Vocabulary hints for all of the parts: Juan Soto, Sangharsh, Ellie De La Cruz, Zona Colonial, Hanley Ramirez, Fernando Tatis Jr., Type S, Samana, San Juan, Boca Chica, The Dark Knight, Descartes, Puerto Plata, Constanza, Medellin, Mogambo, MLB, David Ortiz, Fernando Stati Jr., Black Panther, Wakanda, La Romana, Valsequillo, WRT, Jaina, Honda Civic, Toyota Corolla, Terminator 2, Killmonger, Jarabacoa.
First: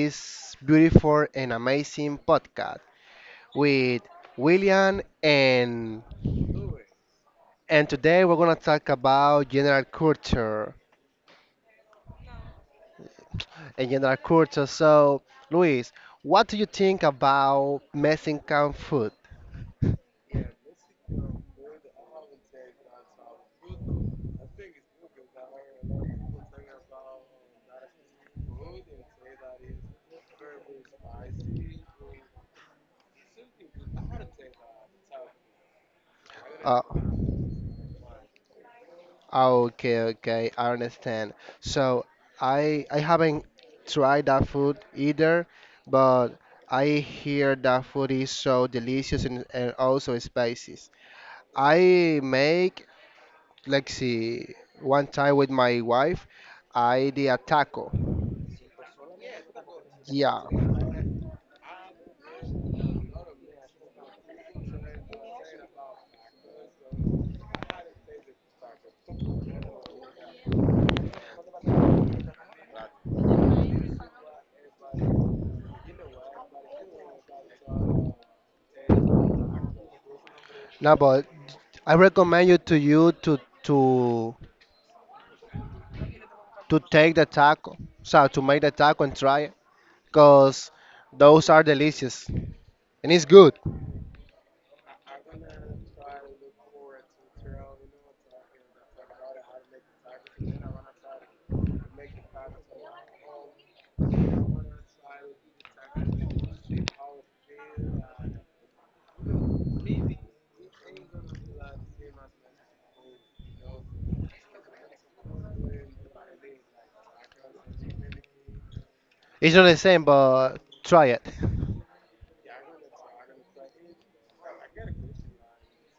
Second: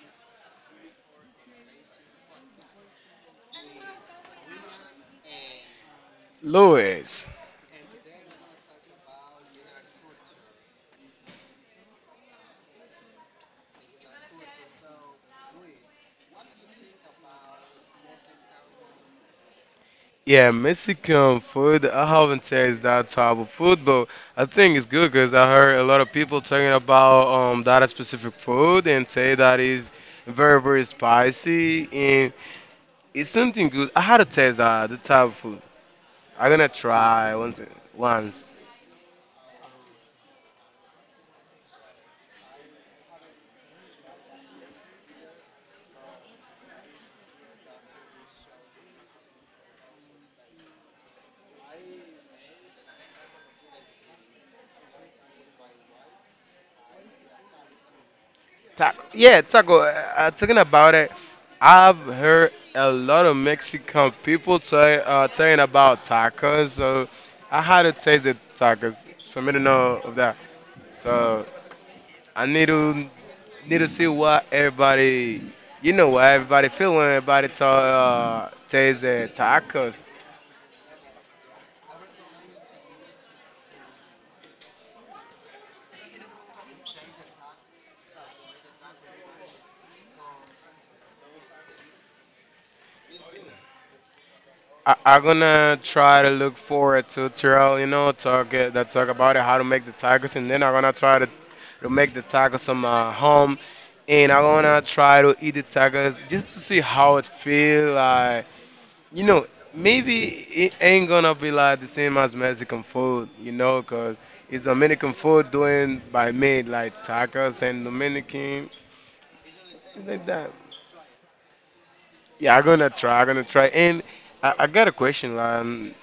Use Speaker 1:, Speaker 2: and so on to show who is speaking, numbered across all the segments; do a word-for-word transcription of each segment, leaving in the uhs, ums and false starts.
Speaker 1: this beautiful and amazing podcast with William and
Speaker 2: Louis.
Speaker 1: and today we're gonna talk about general culture and general culture. So Luis, what do you think about Mexican food?
Speaker 2: Yeah, Mexican food. I haven't tasted that type of food, but I think it's good because I heard a lot of people talking about um that specific food and say that is very, very spicy and it's something good. I had to taste that the type of food. I'm gonna
Speaker 1: Uh,
Speaker 2: try once once.
Speaker 1: oh, okay, okay, I understand. So I I haven't tried that food either, but I hear that food is so delicious and, and also spicy. I make, let's see, one time with my wife, I did a taco.
Speaker 2: Ta- yeah, taco, uh, uh,
Speaker 1: Yeah.
Speaker 2: talking about it, I've heard a lot of Mexican people say, uh, saying about tacos, so I had to taste the tacos for me to know of that. So I need to need to see what everybody, you know, what everybody feeling, everybody ta- uh, taste the tacos.
Speaker 1: No, but I recommend you to you to to to take the taco, so to make the taco and try it, cause those are delicious and it's good.
Speaker 2: I, I'm gonna try to look for a tutorial, you know, talk it, that talk about it, how to make the tacos, and then I'm gonna try to, to make the tacos on my home, and I'm gonna try to eat the tacos just to see how it feel like. You know, maybe it ain't gonna be like the same as Mexican food, you know, 'cause it's Dominican food doing by me like tacos and Dominican,
Speaker 1: It's not the same,
Speaker 2: like that.
Speaker 1: but try it.
Speaker 2: Yeah, I'm gonna try. I'm gonna try. And I, I got a question, like,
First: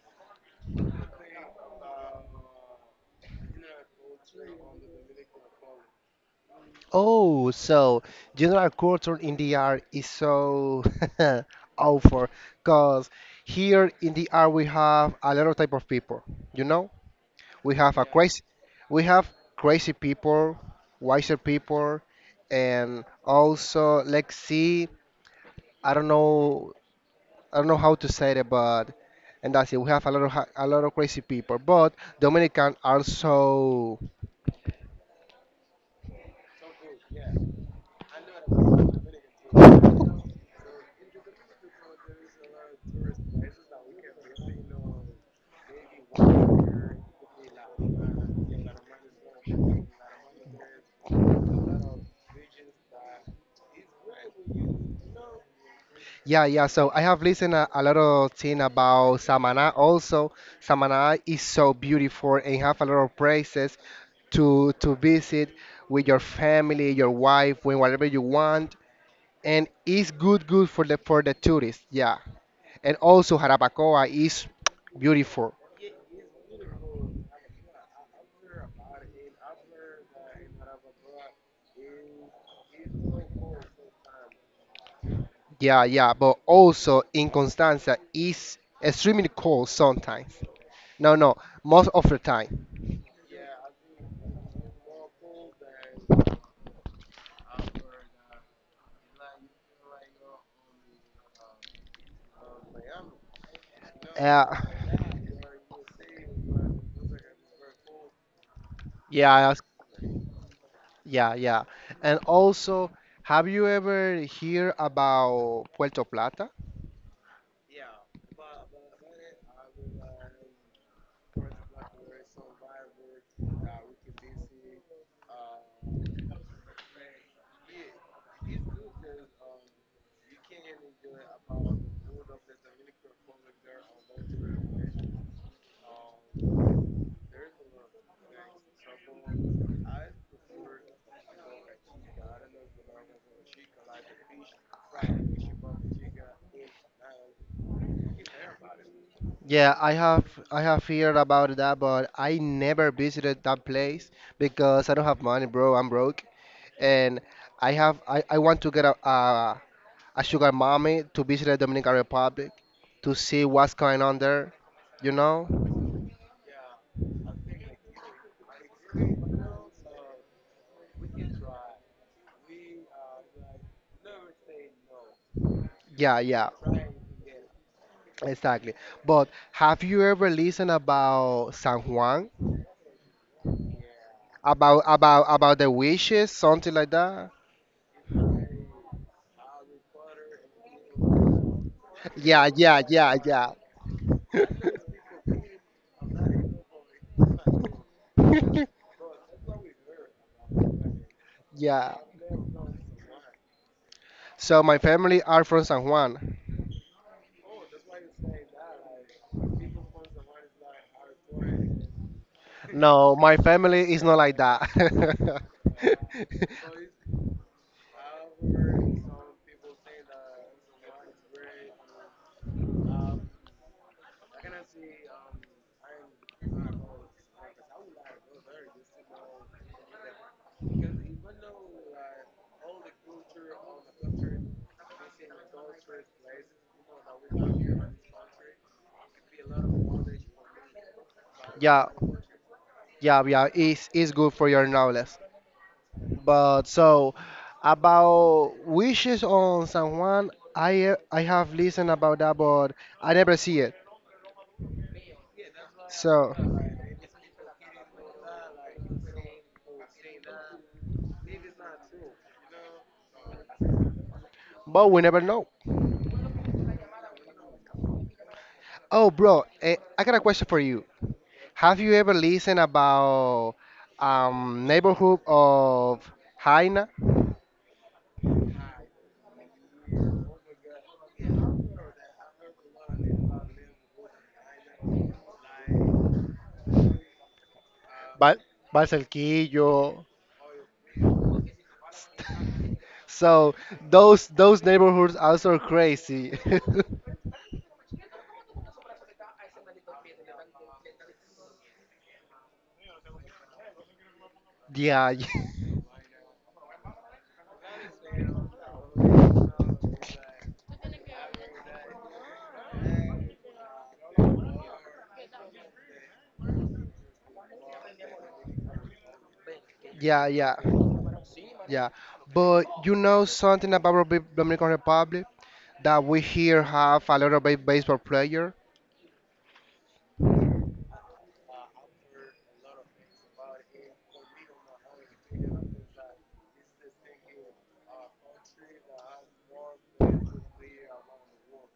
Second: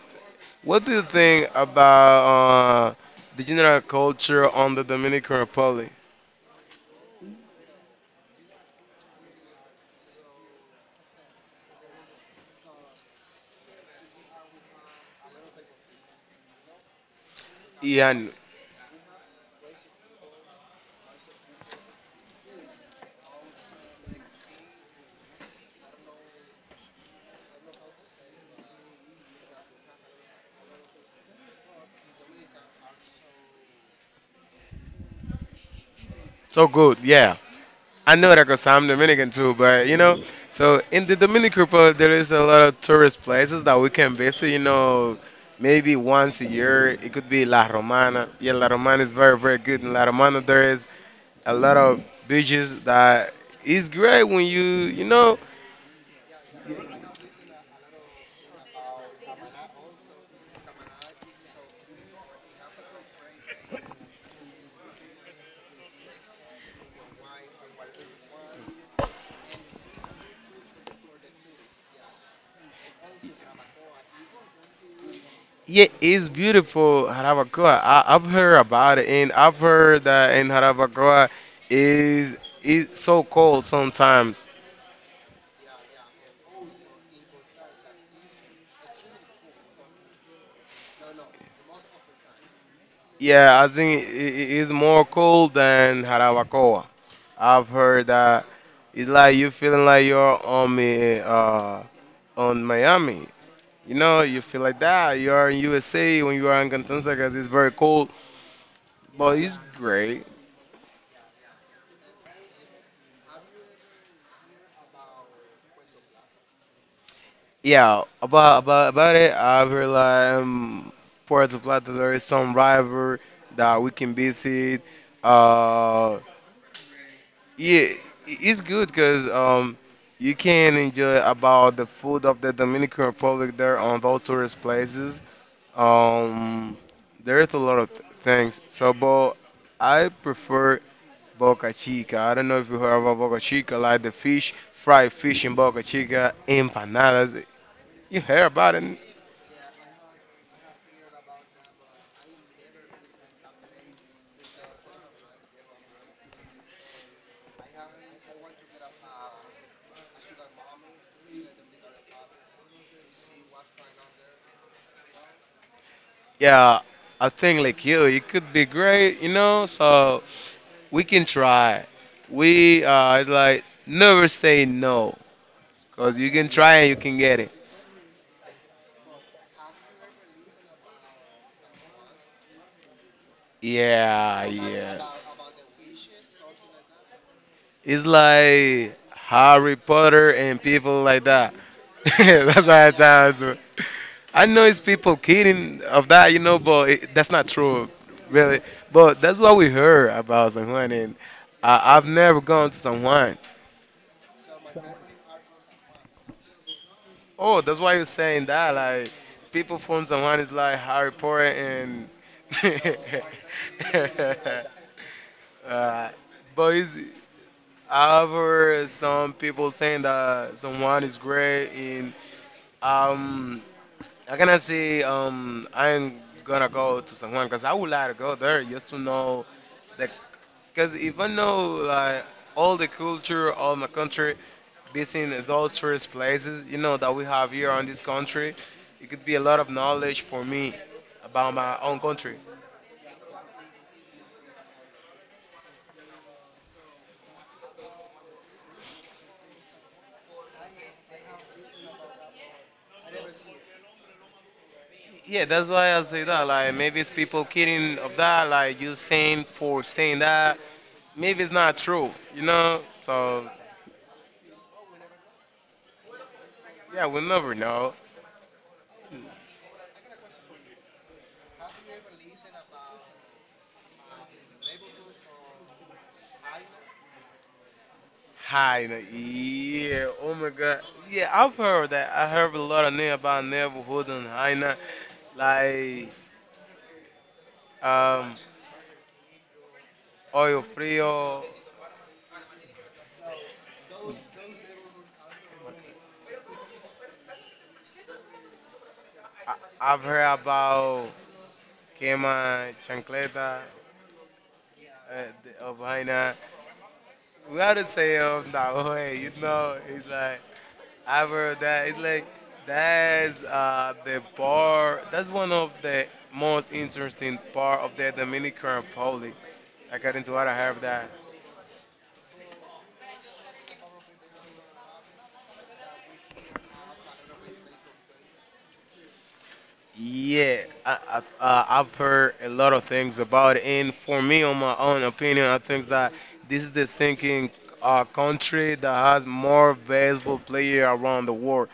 Speaker 2: what do you think about uh, the general culture on the Dominican Republic?
Speaker 1: Oh, so general culture in the art is so awful, cause here in the art we have a lot of type of people, you know. We have a
Speaker 2: Yeah,
Speaker 1: crazy, we have crazy people, wiser people, and also let's see. I don't know, I don't know how to say it, but and that's it. We have a lot of ha- a lot of crazy people, but Dominican also.
Speaker 2: so good. Yeah, I know that because I'm Dominican too. But you know, so in the Dominican Republic, there is a lot of tourist places that we can visit. You know, maybe once a year. It could be La Romana. Yeah, La Romana is very, very good. In La Romana, there is a lot of beaches that is great when you you know.
Speaker 1: Yeah, yeah. So I have listened a, a lot of thing about Samana. Also, Samana is so beautiful and have a lot of places to to visit with your family, your wife, when whatever you want, and it's good good for the for the tourists. Yeah. And also Jarabacoa is beautiful.
Speaker 2: Yeah, it's beautiful, Jarabacoa. I, I've heard about it, and I've heard that in Jarabacoa is is so cold sometimes.
Speaker 1: Yeah, yeah, but also in Constanza is extremely cold sometimes. No, no, most of the time.
Speaker 2: Yeah, I think it is more cold than Jarabacoa. I've heard that it's like you feeling like you're on me, uh, on Miami. You know, you
Speaker 1: uh,
Speaker 2: feel like that. You are in U S A when you are in Constanza because it's very cold,
Speaker 1: yeah,
Speaker 2: but
Speaker 1: I was-
Speaker 2: it's great.
Speaker 1: yeah, yeah. And also, have you ever hear about Puerto Plata?
Speaker 2: Yeah, about about about it, I realize um, Puerto Plata there is some river that we can visit. Uh, yeah, i- it's good because um, you can enjoy about the food of the Dominican Republic there on those tourist places. Um, there's a lot of th things. So, but I prefer Boca Chica. I don't know if you heard about Boca Chica, like the fish, fried fish in Boca Chica, empanadas. You hear about it?
Speaker 1: Yeah, I have I have heard about that, but I never visited that place because I don't have money, bro. I'm broke, and I have I, I want to get a, a a sugar mommy to visit the Dominican Republic to see what's going on there, you know?
Speaker 2: Yeah, I think like you, it could be great, you know. So we can try. We uh like never say no, cause
Speaker 1: Yeah,
Speaker 2: you can
Speaker 1: yeah,
Speaker 2: try and you can get it.
Speaker 1: exactly. But have you ever listened about San Juan?
Speaker 2: Yeah,
Speaker 1: About
Speaker 2: yeah.
Speaker 1: about about the wishes, something like that?
Speaker 2: It's like Harry Potter and people like that.
Speaker 1: Yeah,
Speaker 2: That's
Speaker 1: yeah,
Speaker 2: why I times.
Speaker 1: yeah,
Speaker 2: I know it's people kidding of that, you know, but it, that's not true, really.
Speaker 1: yeah.
Speaker 2: But that's what we heard about San Juan, and
Speaker 1: Yeah.
Speaker 2: I, I've never gone to San Juan.
Speaker 1: So my family are from San Juan.
Speaker 2: Oh, that's why you're saying that. Like, people phone someone is like Harry Potter and.
Speaker 1: No, my family is not like that.
Speaker 2: uh, but is however, some people saying that someone is great in um I cannot say um I'm gonna go to San Juan because I would like to go there just to know the because if I know like all the culture of my country, visiting those tourist places, you know that we have here on this country, it could be a lot of knowledge for me about my
Speaker 1: yeah,
Speaker 2: own country.
Speaker 1: yeah, yeah. It's it's good for your knowledge. But so about wishes on San Juan, I I have listened about that, but I never see it.
Speaker 2: Yeah, that's why I say
Speaker 1: So
Speaker 2: that. Like maybe it's people kidding of that, like you saying for saying that. Maybe it's not true, you know. So
Speaker 1: But we never know.
Speaker 2: yeah, we'll never know.
Speaker 1: Oh, bro, eh, I got a question for you. Have you ever listened about um, neighborhood of Jaina,
Speaker 2: Hyena, yeah. Oh my god. Yeah, I've heard that. I heard a lot of name about neighborhood and Hyena. Like,
Speaker 1: Val
Speaker 2: um,
Speaker 1: Valsequillo?
Speaker 2: Oil Frio.
Speaker 1: So those those neighborhoods are so crazy.
Speaker 2: I- I've heard about Quema Chancleta,
Speaker 1: Yeah,
Speaker 2: uh, the- of
Speaker 1: y-
Speaker 2: Hyena. We gotta say um, that way, you know. It's like, I've heard that. It's like, that's uh, the bar. That's one of the most interesting part of the Dominican Republic according
Speaker 1: yeah,
Speaker 2: to what
Speaker 1: yeah,
Speaker 2: I have that.
Speaker 1: yeah. But you know something about Republic- Dominican Republic that we here have a lot of ba- baseball player.
Speaker 2: Yeah, I, I, uh, I've heard a lot of things about it, and for me, on my own opinion, I think that this is the thinking uh, country that has more valuable player around the world.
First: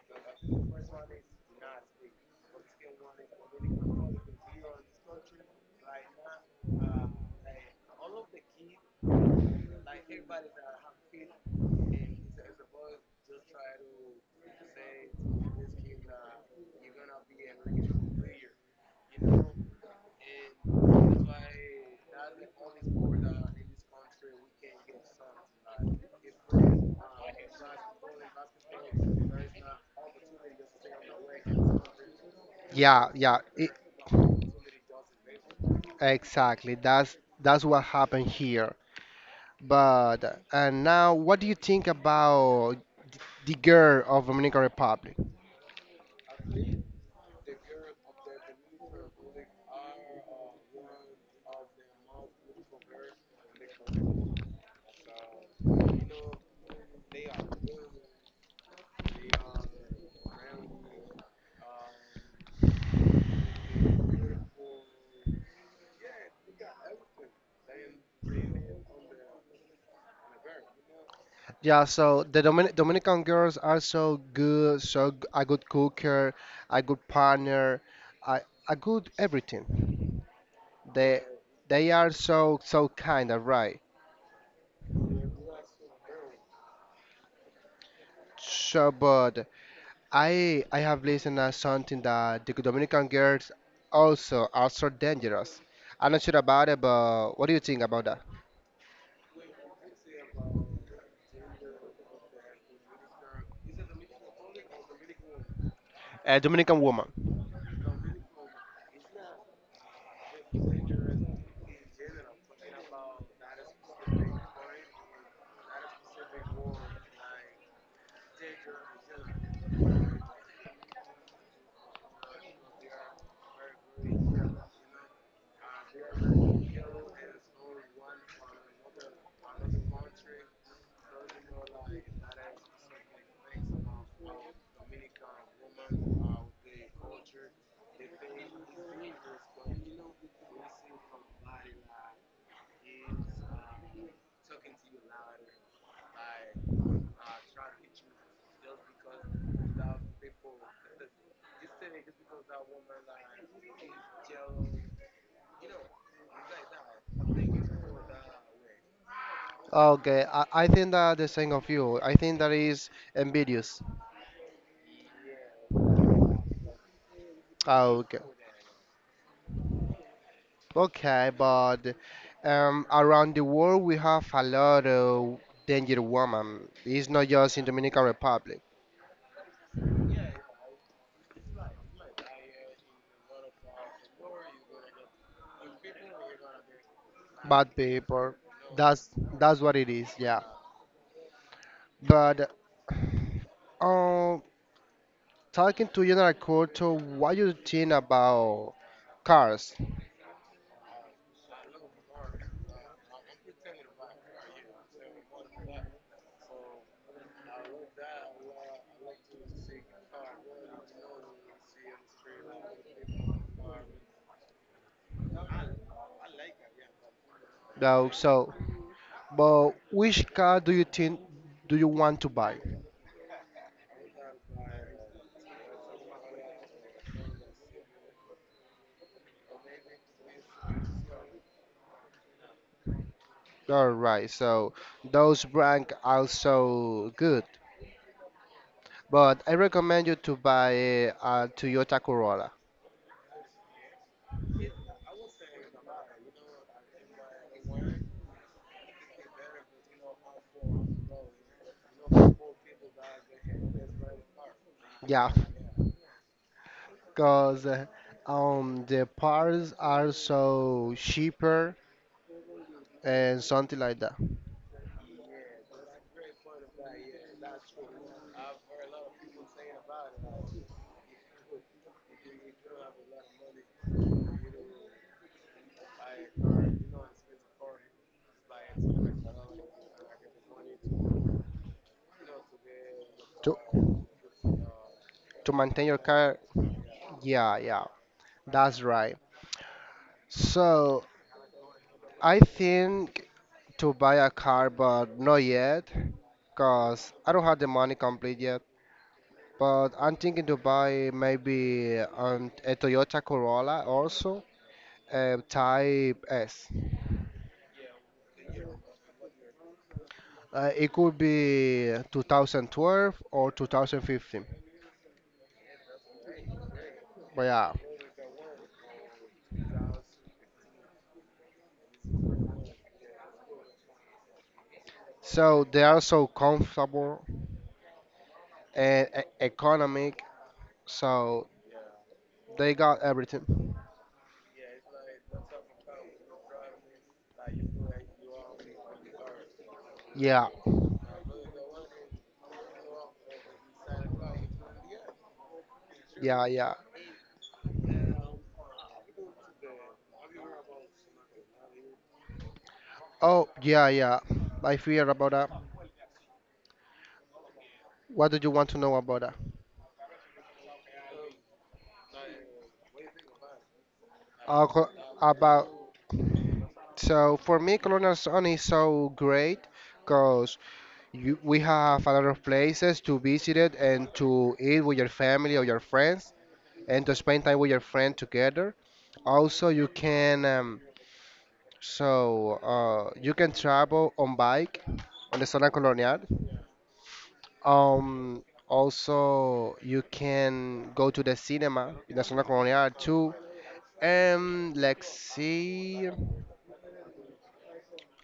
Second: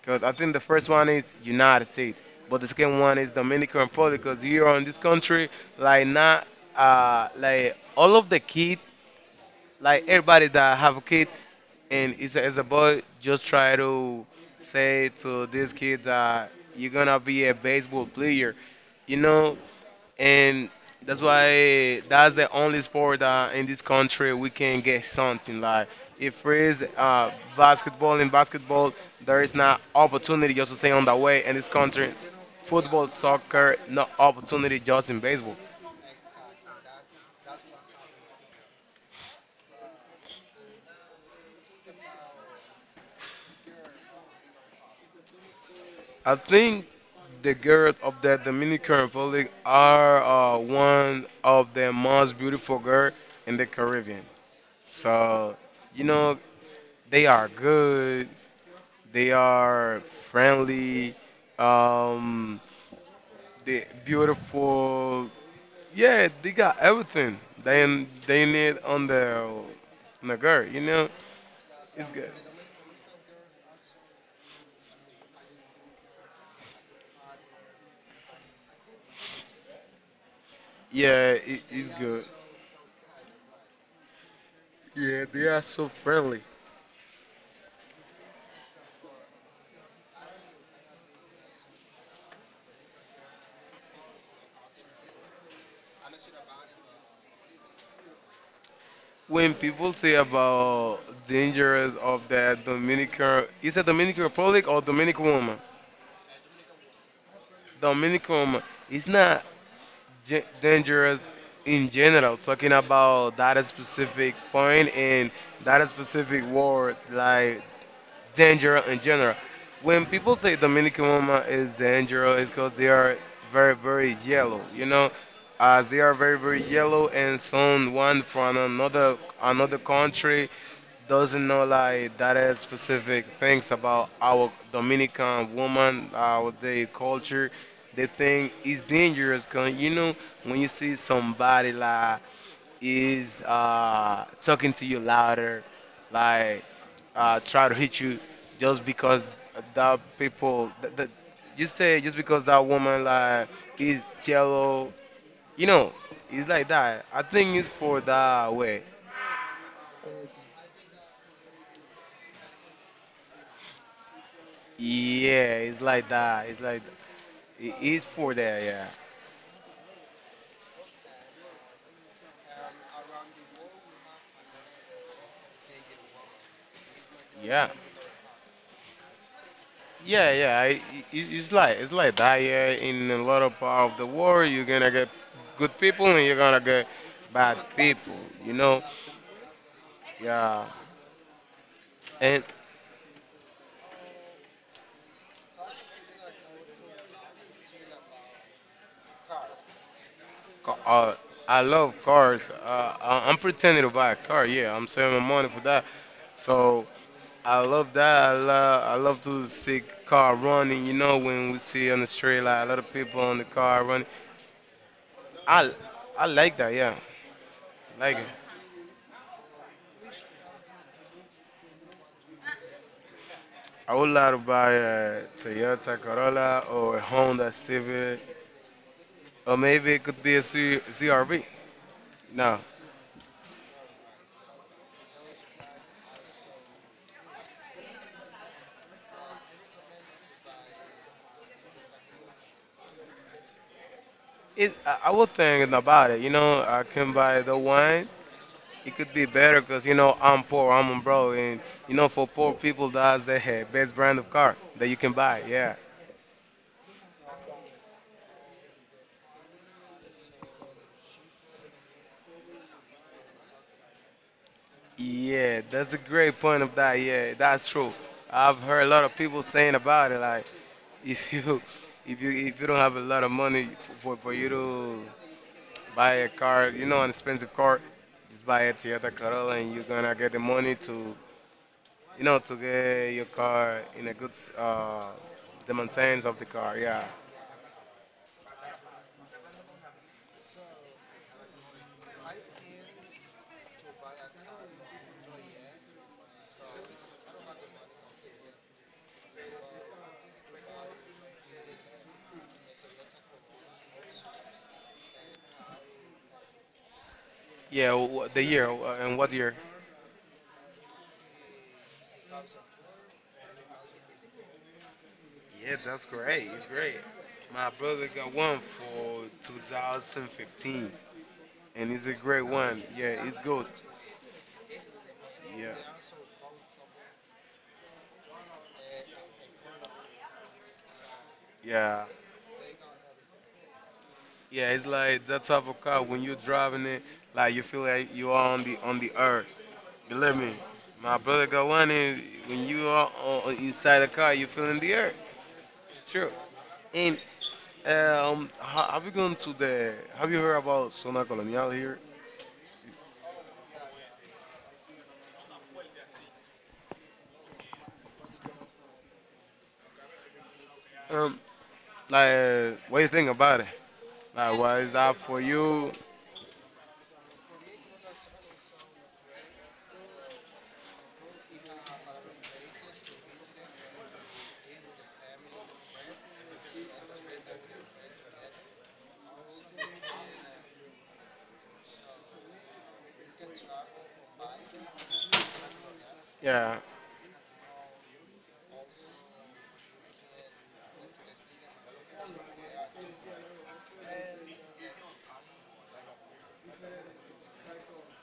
Speaker 2: Because I think the first one is United States, but the second one is Dominican Republic. Because here on this country, like not uh, like all of the kids, like everybody that have a kid and is a, it's a boy just try to say to this kid that you're gonna be a baseball player, you know, and that's why that's the only sport that in this country we can get something like. If there is uh, basketball, in basketball there is not opportunity just to stay on the way in this country. Football,
Speaker 1: Yeah, yeah, i-
Speaker 2: soccer, no opportunity, just in baseball.
Speaker 1: exactly. That's that's what happened here. But uh, and now, what do you think about the girl of Dominican Republic?
Speaker 2: I think the girls of the Dominican Republic are uh, one of the most beautiful girls in the Caribbean. So, you know, they are good, they are friendly, um, they beautiful. Yeah, they got everything they they need on the on the girl. You know,
Speaker 1: Yeah,
Speaker 2: it's
Speaker 1: so
Speaker 2: good.
Speaker 1: the Dominic Dominican girls are so good, so g- a good cooker, a good partner, a, a good everything. They
Speaker 2: Yeah, it, it's
Speaker 1: they are
Speaker 2: good.
Speaker 1: so so kind, of right?
Speaker 2: Yeah, they are so friendly.
Speaker 1: So, but I I have listened to something that the Dominican girls also are so dangerous. I'm not sure about it, but what do you think about that?
Speaker 2: When people say about dangers of that Dominican, is it Dominican Republic or Dominican woman?
Speaker 1: A Dominican woman.
Speaker 2: Dominican woman. It's not ge- dangerous in general. Talking about that specific point and that specific word, like danger in general. When people say Dominican woman is dangerous, it's because they are very, very yellow, you know, as they are very, very yellow, and someone from another another country doesn't know like that is specific things about our Dominican woman, our day culture. They think it's dangerous, cause you know when you see somebody like is uh, talking to you louder, like uh, try to hit you just because that people that, that you say just because that woman like is yellow, you know, it's like that. I think it's for that way.
Speaker 1: Okay, I, I think that the same of you. I think that is ambitious.
Speaker 2: Yeah, it's like that. It's like it is
Speaker 1: Okay,
Speaker 2: for that. Yeah,
Speaker 1: okay, but um, around the world we have a lot of danger women. It's not just in
Speaker 2: yeah.
Speaker 1: Dominican Republic.
Speaker 2: Yeah, yeah, I- i- it's it's like it's like that. Yeah, in a lot of part of the world, you're gonna get good people and you're gonna get bad
Speaker 1: Bad
Speaker 2: people.
Speaker 1: people.
Speaker 2: You know,
Speaker 1: That's that's what it is. Yeah.
Speaker 2: yeah, and
Speaker 1: But um, talking to general culture, what you think about cars?
Speaker 2: ca- uh, I love cars. Uh, I- I'm pretending to buy a car. Yeah, I'm saving my money for that. So I love that. I love I love to see car running. You know, when we see on the street like a lot of people on the car running. I I like that. Yeah,
Speaker 1: Now,
Speaker 2: like it.
Speaker 1: so, but which car do you think do you want to buy?
Speaker 2: I would like to buy a Toyota Corolla or a Honda Civic, or maybe it could be a C C R V. No,
Speaker 1: All right, so those rank also good, but I recommend you to buy a Toyota Corolla.
Speaker 2: it. I I was thinking about it. You know, I can buy the one. It could be better because you know I'm poor, I'm a bro, and you know for poor people that's the eh, best brand of car that you can
Speaker 1: Yeah,
Speaker 2: buy. Yeah,
Speaker 1: because um the parts are so cheaper and something like that
Speaker 2: yeah, that's a great point of that. Yeah, that's true. I've heard a lot of people saying about it. Like, if you, if you, if you don't have a lot of money for, for you to buy a car, you know, an expensive car, just buy a Toyota Corolla and you're gonna get the money to, you know, to get your
Speaker 1: to
Speaker 2: car in a good, uh,
Speaker 1: to
Speaker 2: the
Speaker 1: maintain your
Speaker 2: maintenance of
Speaker 1: car.
Speaker 2: the car. Yeah.
Speaker 1: Yeah, yeah, that's right. So I think to buy a car, but not yet, because I don't have the money complete. But I'm thinking to buy maybe um, a Toyota Corolla also, uh, Type S.
Speaker 2: Yeah, wh- the year uh, and what year?
Speaker 1: Uh, it could be twenty twelve or twenty fifteen.
Speaker 2: Yeah, that's great. It's great.
Speaker 1: But
Speaker 2: My
Speaker 1: yeah,
Speaker 2: brother got one for two thousand fifteen, and it's a great one. Yeah, it's good.
Speaker 1: so
Speaker 2: Yeah,
Speaker 1: they are so comfortable and e- economic, so
Speaker 2: yeah,
Speaker 1: they got everything.
Speaker 2: yeah. It's like that type of car when you're driving it, like you feel like you are on the on the earth. Believe
Speaker 1: Yeah,
Speaker 2: me, my brother got one, and when you are on, inside the car, you're feeling the earth. It's true.
Speaker 1: yeah, yeah.
Speaker 2: And um, ha- have you gone to the? Have you heard about Zona Colonial here?
Speaker 1: Oh, yeah, yeah. I fear about that. What do you want to know about that?
Speaker 2: Um, Like, what do you think about it? Like,
Speaker 1: Uh,
Speaker 2: why
Speaker 1: co-
Speaker 2: is that for
Speaker 1: about
Speaker 2: you?
Speaker 1: so for me, Colonel Sun is so great. Because. You, we have a lot of places to visit it and to eat with your family or your friends and to spend time with your friend together. Also, you can um, so uh, you can travel on bike on the Zona Colonial.
Speaker 2: Yeah.
Speaker 1: Um, also, you can go to the cinema in the Zona Colonial too. And let's see.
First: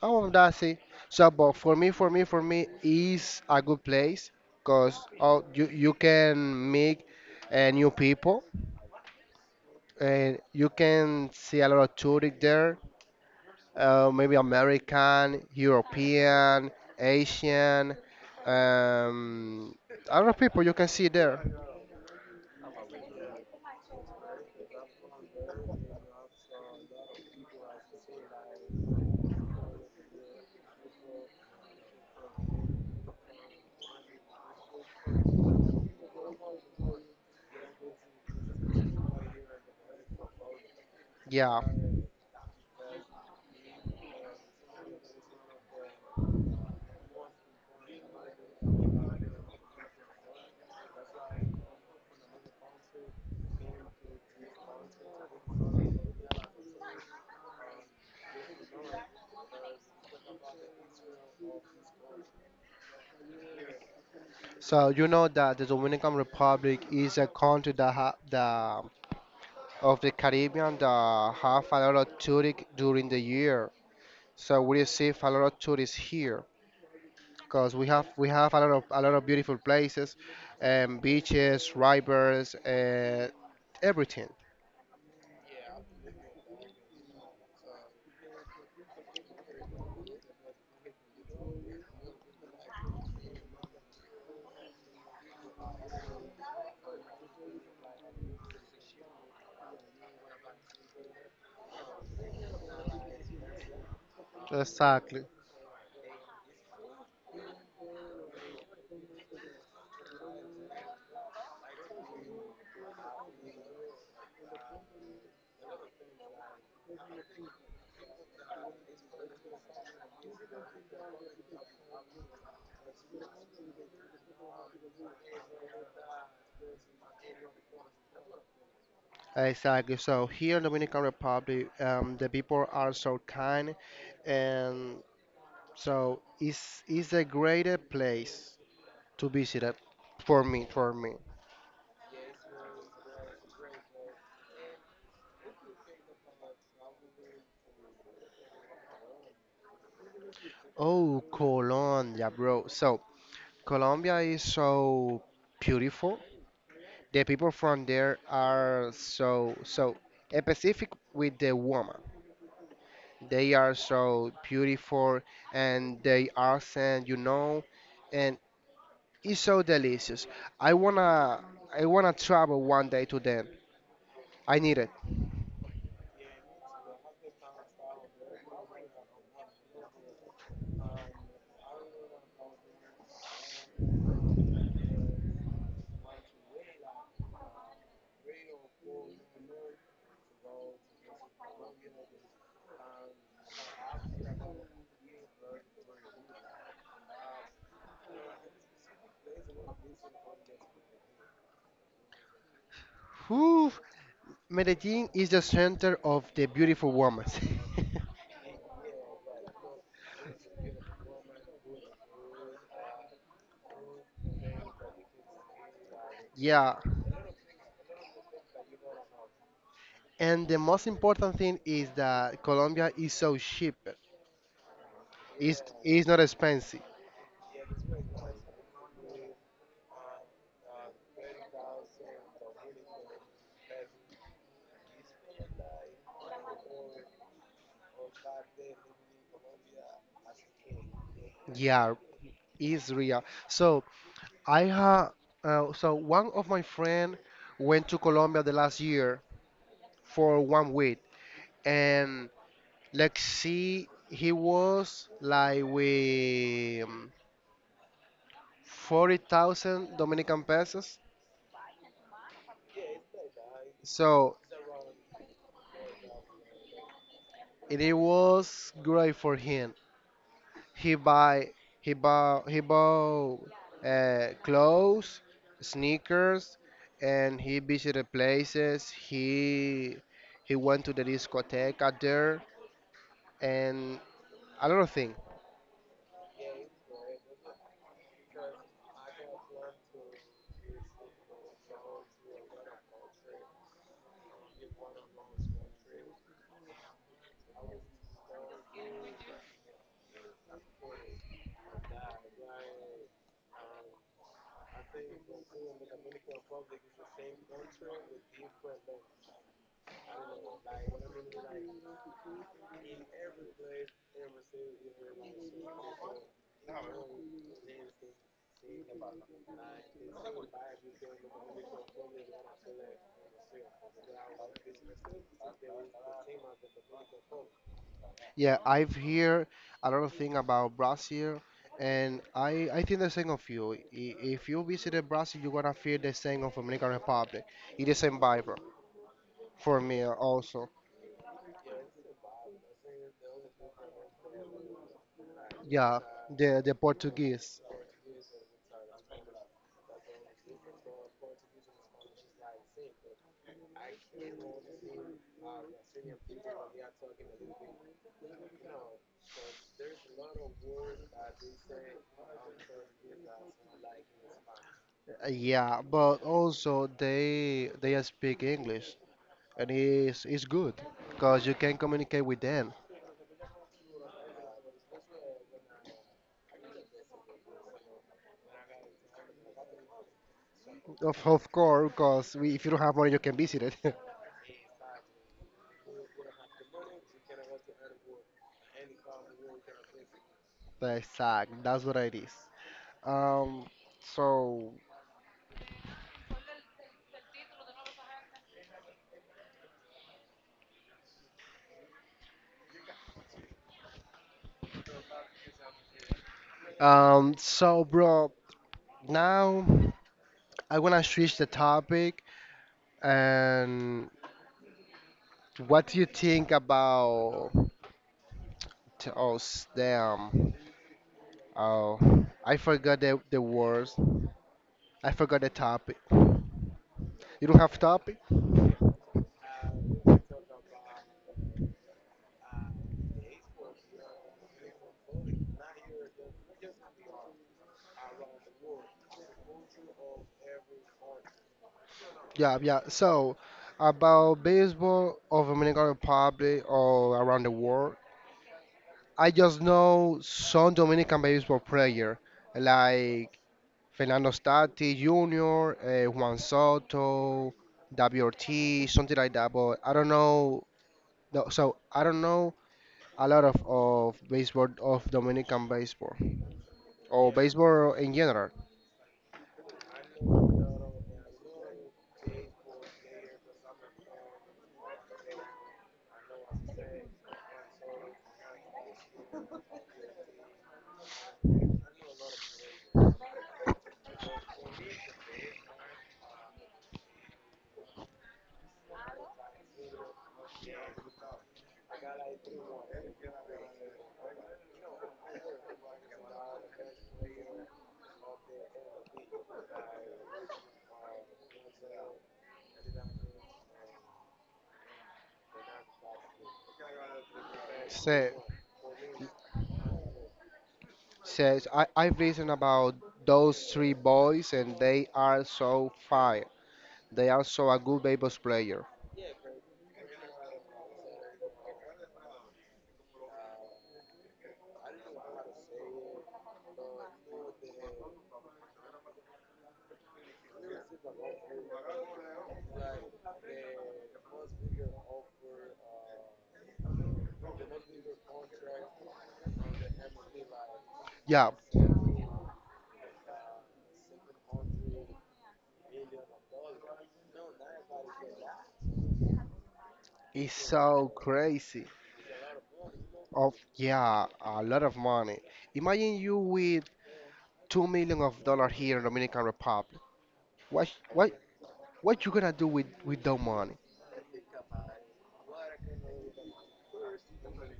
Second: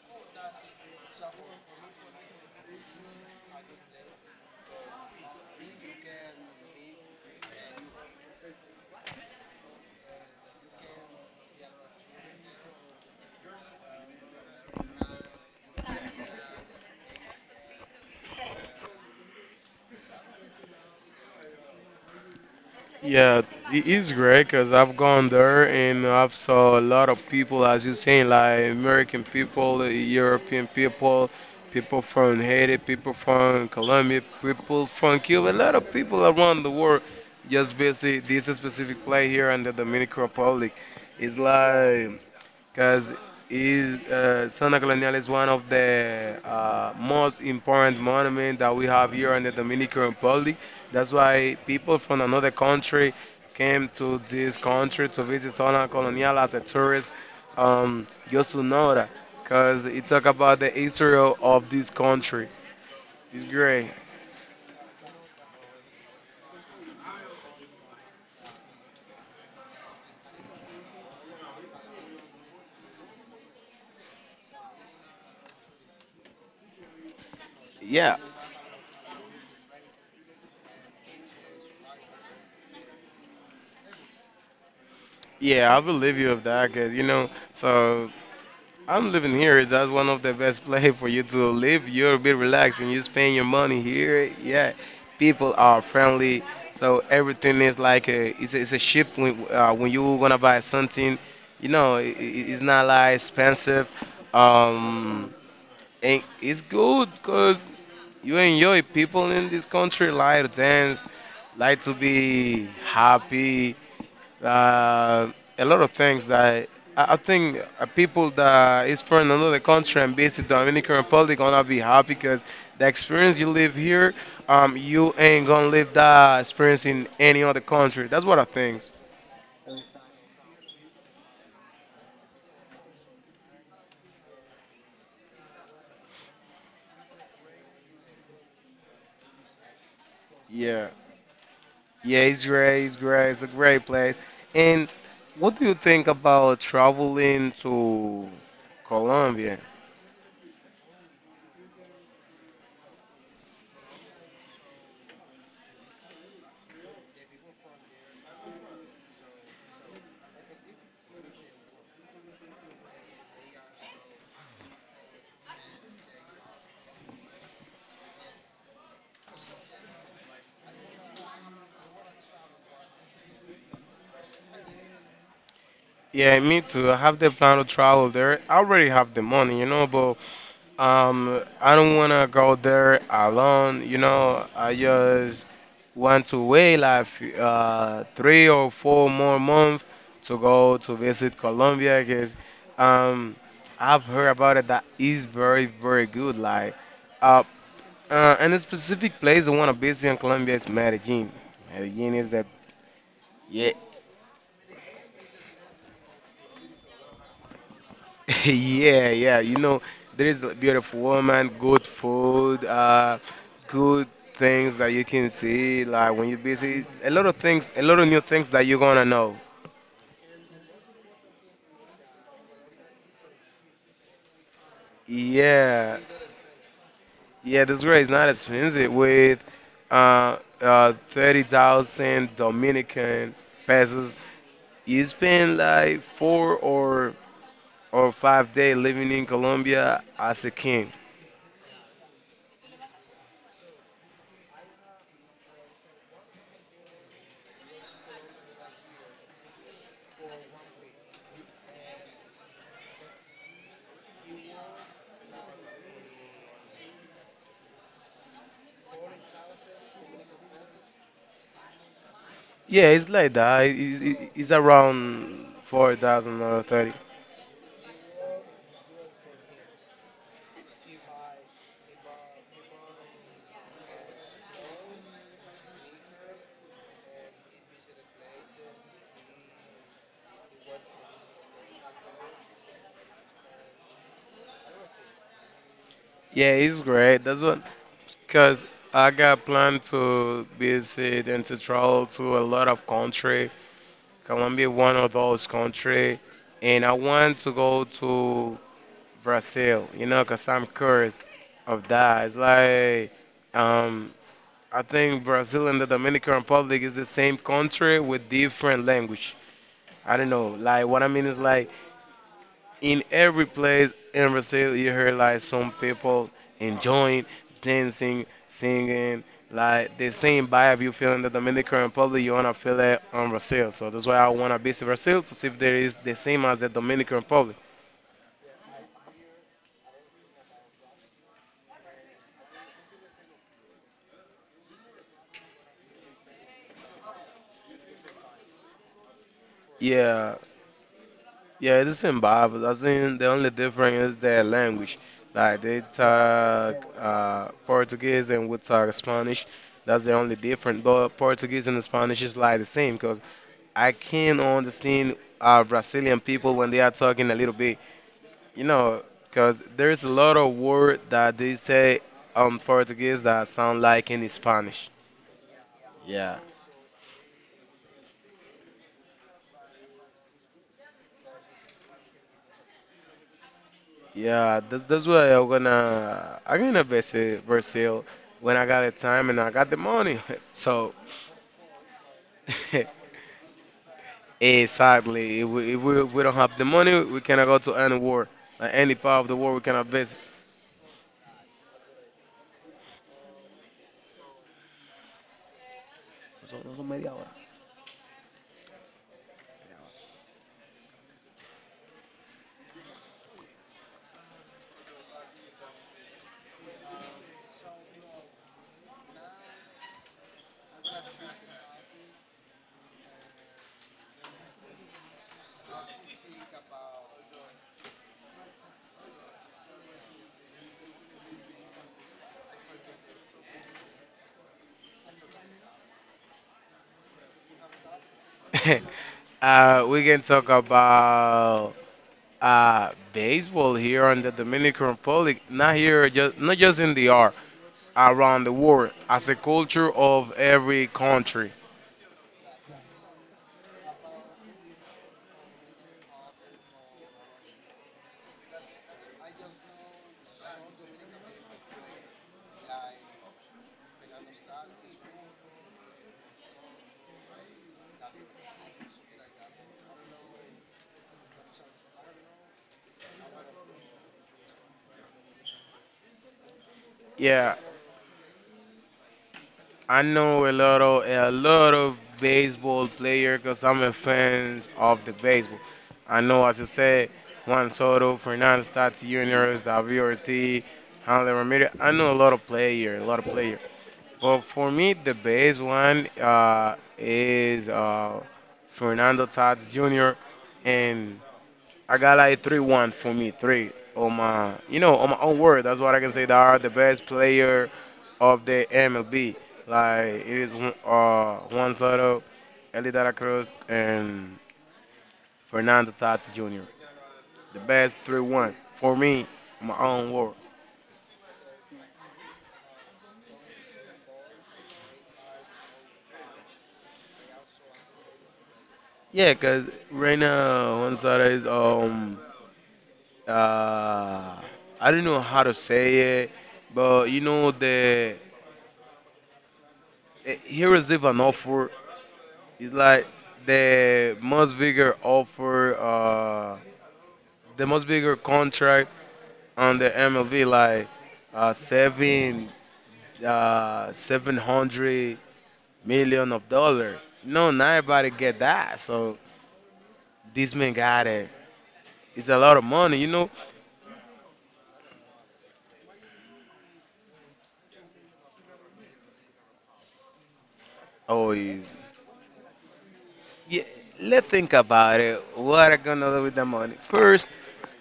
Speaker 1: Oh, that's it. So, but for me, for me, for me, is a good place because oh, you you can meet uh, new people and you can see a lot of tourists there. Uh, maybe American, European, Asian, um, a lot of people you can see there.
Speaker 2: Yeah, it is great because I've gone there and I've saw a lot of people, as you're saying, like American people, European people, people from Haiti, people from Colombia, people from Cuba, a lot of people around the world. Just basically, this specific play here in the Dominican Republic. It's
Speaker 1: Yeah.
Speaker 2: like because is uh, Santa Colonial is one of the uh, most important monuments that we have here in the Dominican Republic. That's why people from another country came to this country to visit Santa Colonial as a tourist, um, just to know that, because it talk about the history of of this country. It's great.
Speaker 1: So you know that the Dominican Republic is a country that ha the of the Caribbean that have a lot of tourists during the year. So we will see if a lot of tourists here because we have
Speaker 2: Yeah,
Speaker 1: we have a lot of a lot of beautiful places, um, beaches, rivers, uh, everything.
Speaker 2: yeah, I believe you of that, cause you know, so I'm living here. That's one of the best place for you to live. You're a bit relaxed and you spend your money here. Yeah, people are friendly, so everything is like a it's a, it's a ship when uh, when you gonna buy something, you know, it, it- it's not like expensive.
Speaker 1: Exactly.
Speaker 2: Um, and it's good because you enjoy people in this country like to dance, like to be happy, uh, a lot of things that I, I think uh, people that is from another country and visit Dominican Republic gonna be happy because the experience you live here, um, you ain't gonna live that experience in any other country. That's what I think.
Speaker 1: Exactly. So here in Dominican Republic, um, the people are so kind, and so it's it's the greatest place to visit it for me
Speaker 2: Yeah.
Speaker 1: for me.
Speaker 2: Yeah, it's great. It's great. It's a great place. And what do you think about traveling to Colombia?
Speaker 1: Oh, Colombia, bro. So Colombia is so beautiful. The people from there are so so specific with the woman. They are so beautiful and they are sent, you know, and it's so delicious. I wanna I wanna travel one day to them. I need it.
Speaker 2: Yeah, me too. I have the plan to travel there. I already have the money, you know, but Um, I don't wanna go there alone. You know, I just want to wait like uh, three or four more months to go to visit Colombia because um, I've heard about it that is very very good. Like, uh, uh, and a specific place I wanna visit in Colombia is Medellin. Medellin is that, yeah.
Speaker 1: Whew, Medellin is the center of the beautiful woman.
Speaker 2: Yeah, yeah. You know, there is a beautiful woman, good food, uh, good things that you can see. Like when you're
Speaker 1: Yeah,
Speaker 2: busy, a lot of things, a lot of new things that you're gonna know.
Speaker 1: and the most important thing is that Colombia is so cheap. It's,
Speaker 2: Yeah,
Speaker 1: it's not expensive.
Speaker 2: yeah. This girl is not expensive with uh, uh, thirty thousand Dominican pesos. You spend like four or or five days living in Colombia as a king.
Speaker 1: Yeah, it's real. So I ha uh, so one of my friend went to Colombia the last year for one week, and let's see, he was like with forty thousand Dominican pesos,
Speaker 2: Yeah, it's like that. It- it-
Speaker 1: so
Speaker 2: It's around four thousand or thirty.
Speaker 1: it, it was great for him. He buy he bought he bought uh, clothes, sneakers, and he visited places. He he went to the discotheque out there and a lot of thing.
Speaker 2: Yeah, it's great. That's what, because I got planned to visit and to travel to a lot of country. Colombia one of those country, and I want to go to Brazil. You know, because I'm curious of that. It's like, um, I think Brazil and the Dominican Republic is the same country with different language. I don't know. Like what I mean is like in every place in Brazil, you hear like some people enjoying, dancing, singing, like the same vibe you feel in the Dominican Republic, you wanna feel it on Brazil. So that's why I wanna visit Brazil to see if there is the same as the Dominican Republic.
Speaker 1: Yeah, I've heard a lot of thing about Brazil, and I I think the same of you. I- If you visited Brazil, you're gonna feel the same of Dominican Republic. It is same vibe for me
Speaker 2: Yeah,
Speaker 1: also.
Speaker 2: yeah, it's the same vibe. I think the only difference is their language. Like they
Speaker 1: Yeah, the
Speaker 2: talk
Speaker 1: the
Speaker 2: uh,
Speaker 1: Portuguese.
Speaker 2: Portuguese and we talk Spanish. That's the only difference. But Portuguese and Spanish is like the same because I can understand uh, Brazilian people when they are talking a little bit, you know, because there's a lot of word that they say on Portuguese that sound like in Spanish.
Speaker 1: Yeah, but
Speaker 2: Yeah,
Speaker 1: also they they speak English, and it's it's good because you can communicate with them.
Speaker 2: yeah, that's that's why I'm gonna I'm gonna visit Brazil when I got the time and I got the money. So
Speaker 1: Of of course, because if you don't have money, you can visit it.
Speaker 2: exactly, if we, if we, if we don't have the money, we cannot go to any war, like any part of the world we cannot visit.
Speaker 1: Exact. That's what it is. Um, so, um, so, bro, now I wanna switch the topic. And what do you think about? t- Oh, s- damn. Oh, I forgot the the words. I forgot the topic. You don't have topic?
Speaker 2: Uh, we can talk about uh, baseball here in the Dominican Republic, not here, just not just in the art, around the world, as a culture of every country.
Speaker 1: Yeah, yeah. So, about baseball of Dominican Republic or around the world, I just know some Dominican baseball player like Fernando Stati Junior, uh, Juan Soto, W R T, something like that. But I don't know. No, so I don't know a lot of, of baseball of Dominican baseball or
Speaker 2: Yeah,
Speaker 1: baseball in general.
Speaker 2: I know a lot of a lot of baseball player because I'm a fan of the baseball. I know, as you said, Juan Soto, Fernando Tatis Junior, David Ortiz, Hanley Ramirez. I know a lot of player, a lot of player. Well, for me, the best one uh, is uh, Fernando Tatis Junior And I got like three one for me, three on my, you know, on my own word. That's what I can say. They are the best player of the M L B. Like it is uh, Juan Soto, Ellie De La Cruz, and Fernando Tatis Junior The best three
Speaker 1: So,
Speaker 2: one for me, on my own word.
Speaker 1: so I, I've listened about those three boys and they are so fire. They are so a good baseball player.
Speaker 2: Yeah, cause right now Juan Soto is um uh, I don't know how to say it, but you know the eh, he received an offer. It's like the most bigger offer, uh, the most bigger contract on the M L B, like
Speaker 1: Yeah,
Speaker 2: uh, seven, uh, seven hundred million of dollar. No, not everybody get that. So
Speaker 1: it's
Speaker 2: this man got
Speaker 1: so
Speaker 2: it.
Speaker 1: crazy.
Speaker 2: It's a lot of money, you know.
Speaker 1: Of Yeah, a lot of money. Imagine you with two million of dollar here in Dominican Republic. What
Speaker 2: Oh,
Speaker 1: what
Speaker 2: he's.
Speaker 1: what you gonna do with with that
Speaker 2: Yeah,
Speaker 1: money?
Speaker 2: let's think about it. What I gonna do with the money? First,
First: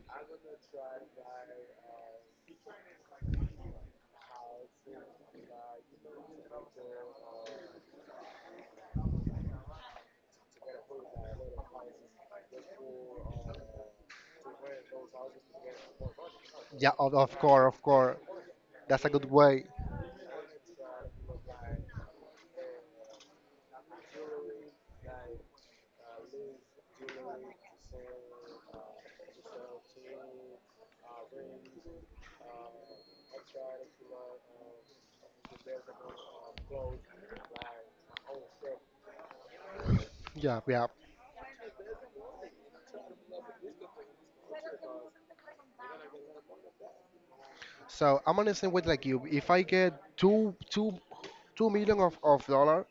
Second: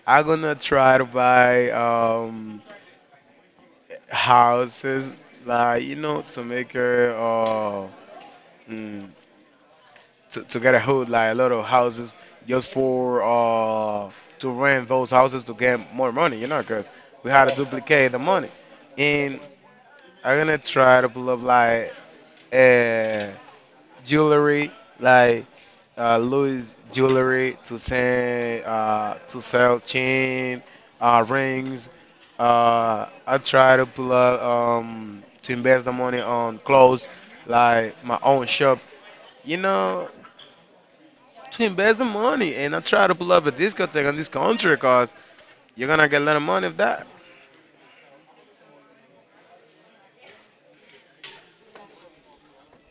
Speaker 2: I am gonna try to buy um houses, like you know, to make her uh mm, to to get a hood, like a lot of houses, just for uh to rent those houses to get more money, you know, 'cause
Speaker 1: Yeah, of,
Speaker 2: we
Speaker 1: of
Speaker 2: had to
Speaker 1: course, of
Speaker 2: duplicate
Speaker 1: course.
Speaker 2: the money.
Speaker 1: That's a good
Speaker 2: And
Speaker 1: way.
Speaker 2: I'm gonna try to pull up like uh jewelry, like uh, Louis jewelry to send, uh, to sell chain, uh, rings. Uh, I try to pull up um, to invest the money on clothes, like my own shop. You know,
Speaker 1: Yeah, yeah.
Speaker 2: to invest the money, and I try to pull up a discotheque on this country, cause you're gonna get a lot of money of that.
Speaker 1: So I'm on the same way like you. If I get two two two million of of dollar,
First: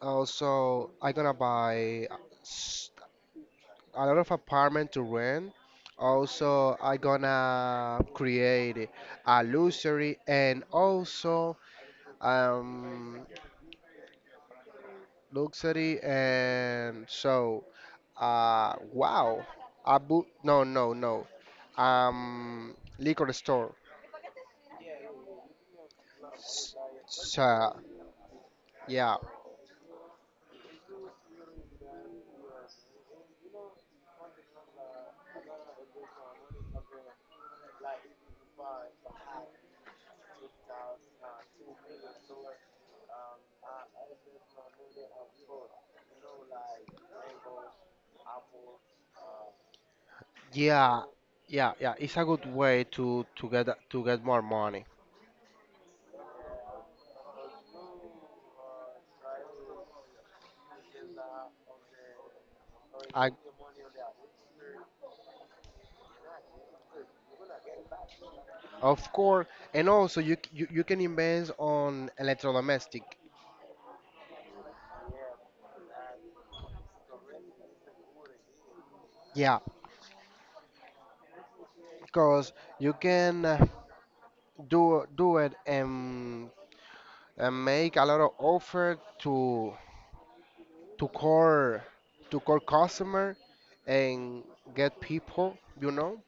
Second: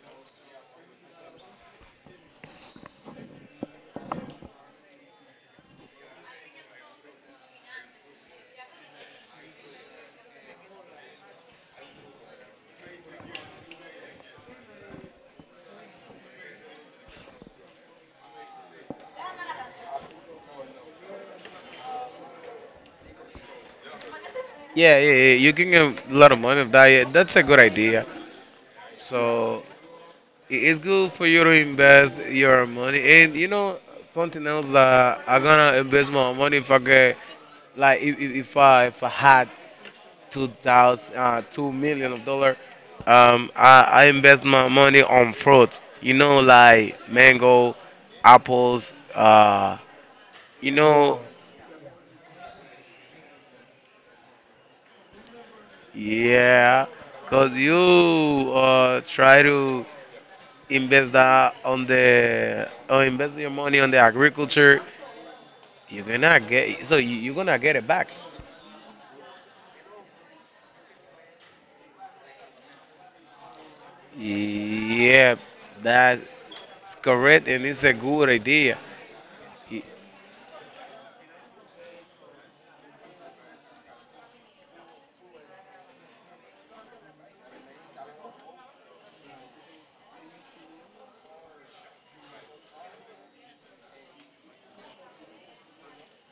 Speaker 1: also I gonna buy s- a lot of apartment to rent. Also, I gonna create a luxury and also um luxury and so Uh, wow. A boot? No, no, no. Um, liquor store.
Speaker 2: Yeah, yeah, yeah. You can get a lot of money of that. Yeah, that's a good
Speaker 1: So,
Speaker 2: idea.
Speaker 1: yeah,
Speaker 2: So. It's good for you to invest your money, and you know something else that I gonna invest my money if I get like if, if, if I if I had two thousand uh, two million of dollar, um I, I invest my money on fruit. You know like mango, apples, uh, you
Speaker 1: yeah,
Speaker 2: know,
Speaker 1: yeah, yeah. It's a good way to to get to get more money.
Speaker 2: yeah, cause you uh try to invest that on the, or
Speaker 1: I,
Speaker 2: invest your money on the agriculture. You're gonna get so you, you're gonna get it back.
Speaker 1: of course, and also you, c- you you can invest on electrodomestic.
Speaker 2: Yeah, that's correct, and it's a good idea.
Speaker 1: Yeah,
Speaker 2: Y-
Speaker 1: because you can uh, do do it and, and make a lot of offer to to core to core customer and get people. You know.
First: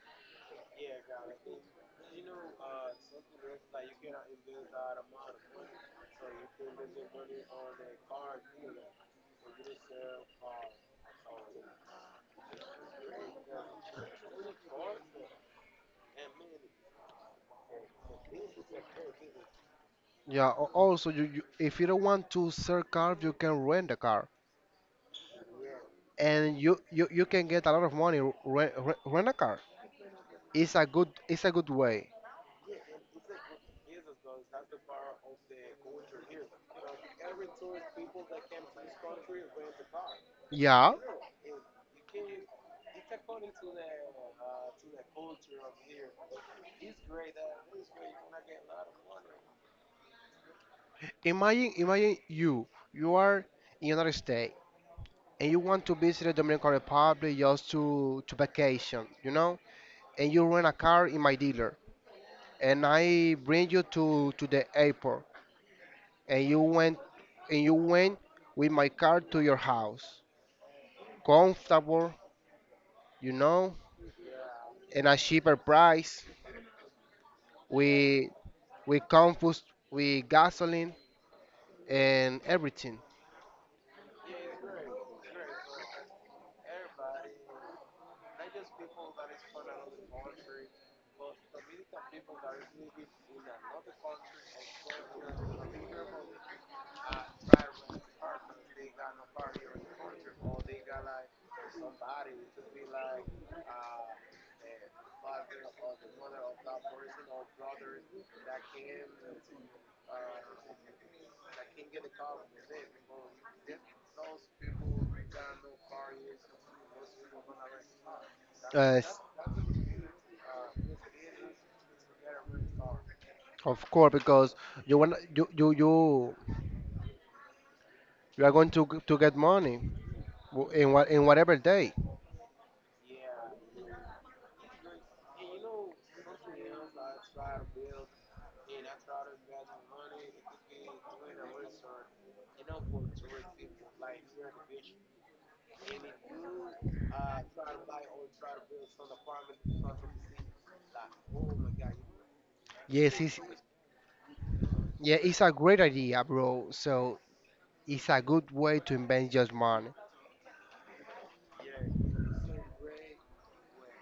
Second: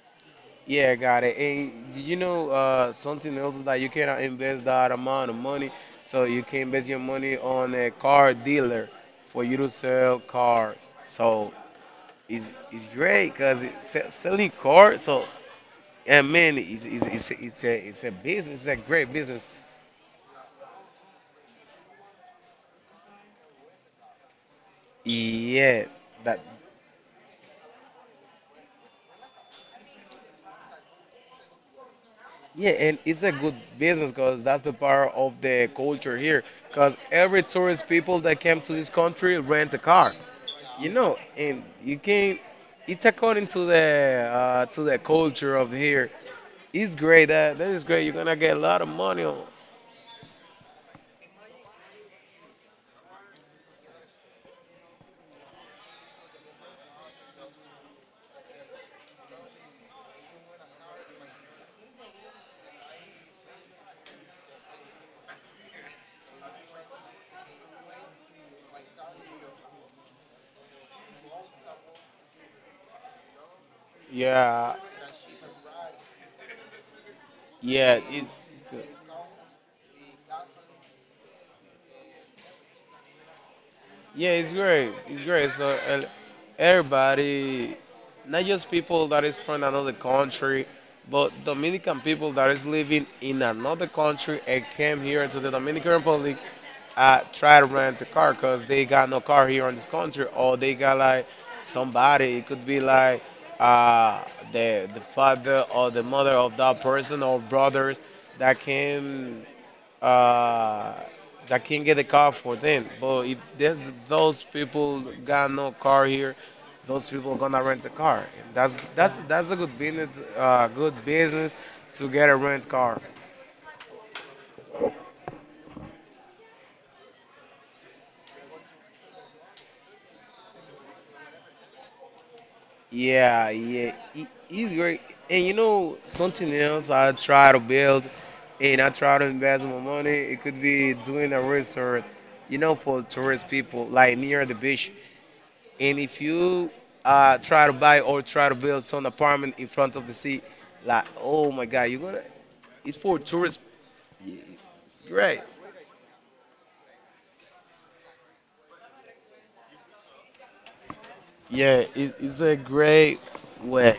Speaker 2: Yeah, got it. And did you know uh, something else is that you cannot invest that amount of money? So you can invest your money on a car dealer for you to sell cars. So it's, it's great because it's selling cars. So and man, it's, it's, it's, it's a it's a business. It's a great business.
Speaker 1: Yeah, al- also you, you if you don't want to sell car, you can rent a car,
Speaker 2: Yeah, that.
Speaker 1: and you you, you can get a lot of money rent, rent, a car. It's a good it's a good way.
Speaker 2: Yeah, and it's a good business because that's the part of the culture here. Because every tourist people that came to this country rent a car, you
Speaker 1: Yeah.
Speaker 2: know, and you can. It's according to the uh, to the culture of here. It's great. That that is great. You're gonna get a lot of money. On-
Speaker 1: Imagine imagine you you are in United States and you want to visit the Dominican Republic just to to vacation, you know, and you rent a car in my dealer, and I bring you to to the airport, and you went and you went with my car to your house, comfortable, you know
Speaker 2: Yeah,
Speaker 1: and a cheaper price.
Speaker 2: yeah.
Speaker 1: We
Speaker 2: It's,
Speaker 1: we confused with gasoline and everything.
Speaker 2: yeah, it's great. It's great. So uh, everybody, not just people that is from another country, but Dominican people that is living in another country and came here to the Dominican Republic, uh, try to rent a car because they got no car here in this country, or they got like somebody. It could be like uh, the the father or the mother of that person or brothers that came, uh, that can get a car for them. But if there's- those people got no car here, those people gonna rent a car. And that's
Speaker 1: Uh,
Speaker 2: that's that's a good business, uh, good business to get a rent car.
Speaker 1: Of course, because you want you you you you are going to g- to get money w- in what in whatever day.
Speaker 2: Yeah, yeah, it, it's great. And you know something else I try to build, and I try to invest my money. It could be doing a resort, you know, for tourist people, like near the beach. And if you uh, try to buy or try to build some apartment in front of the sea, like, oh my God, you're gonna, it's
Speaker 1: Yes,
Speaker 2: for
Speaker 1: it's
Speaker 2: tourists. Yeah, it's
Speaker 1: yeah, it's
Speaker 2: great.
Speaker 1: a great idea, bro. So it's a good way to invest your money.
Speaker 2: Yeah, it, it's a great way.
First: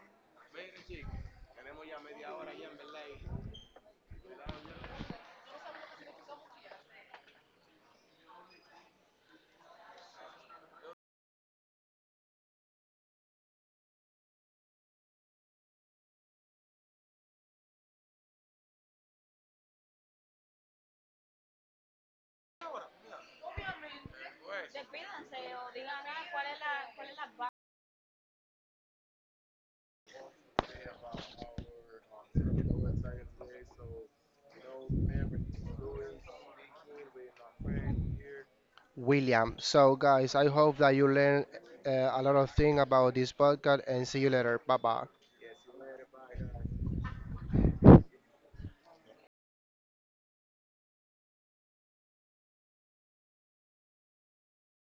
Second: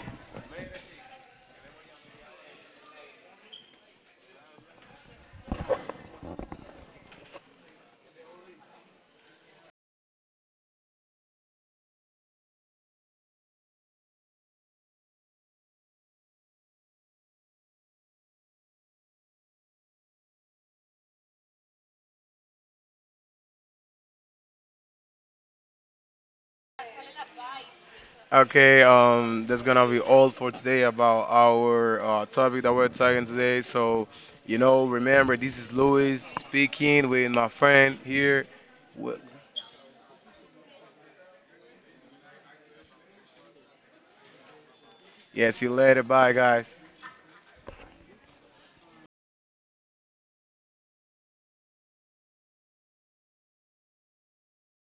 Speaker 2: Okay, um, that's gonna be all for today about our uh, topic that we're talking today. So, you know, remember this is Louis speaking with my friend here. Well,
Speaker 1: William. So, guys, I hope that you learn uh, a lot of things about this podcast and see you later. Bye bye.
Speaker 2: yeah, see you later. Bye, guys.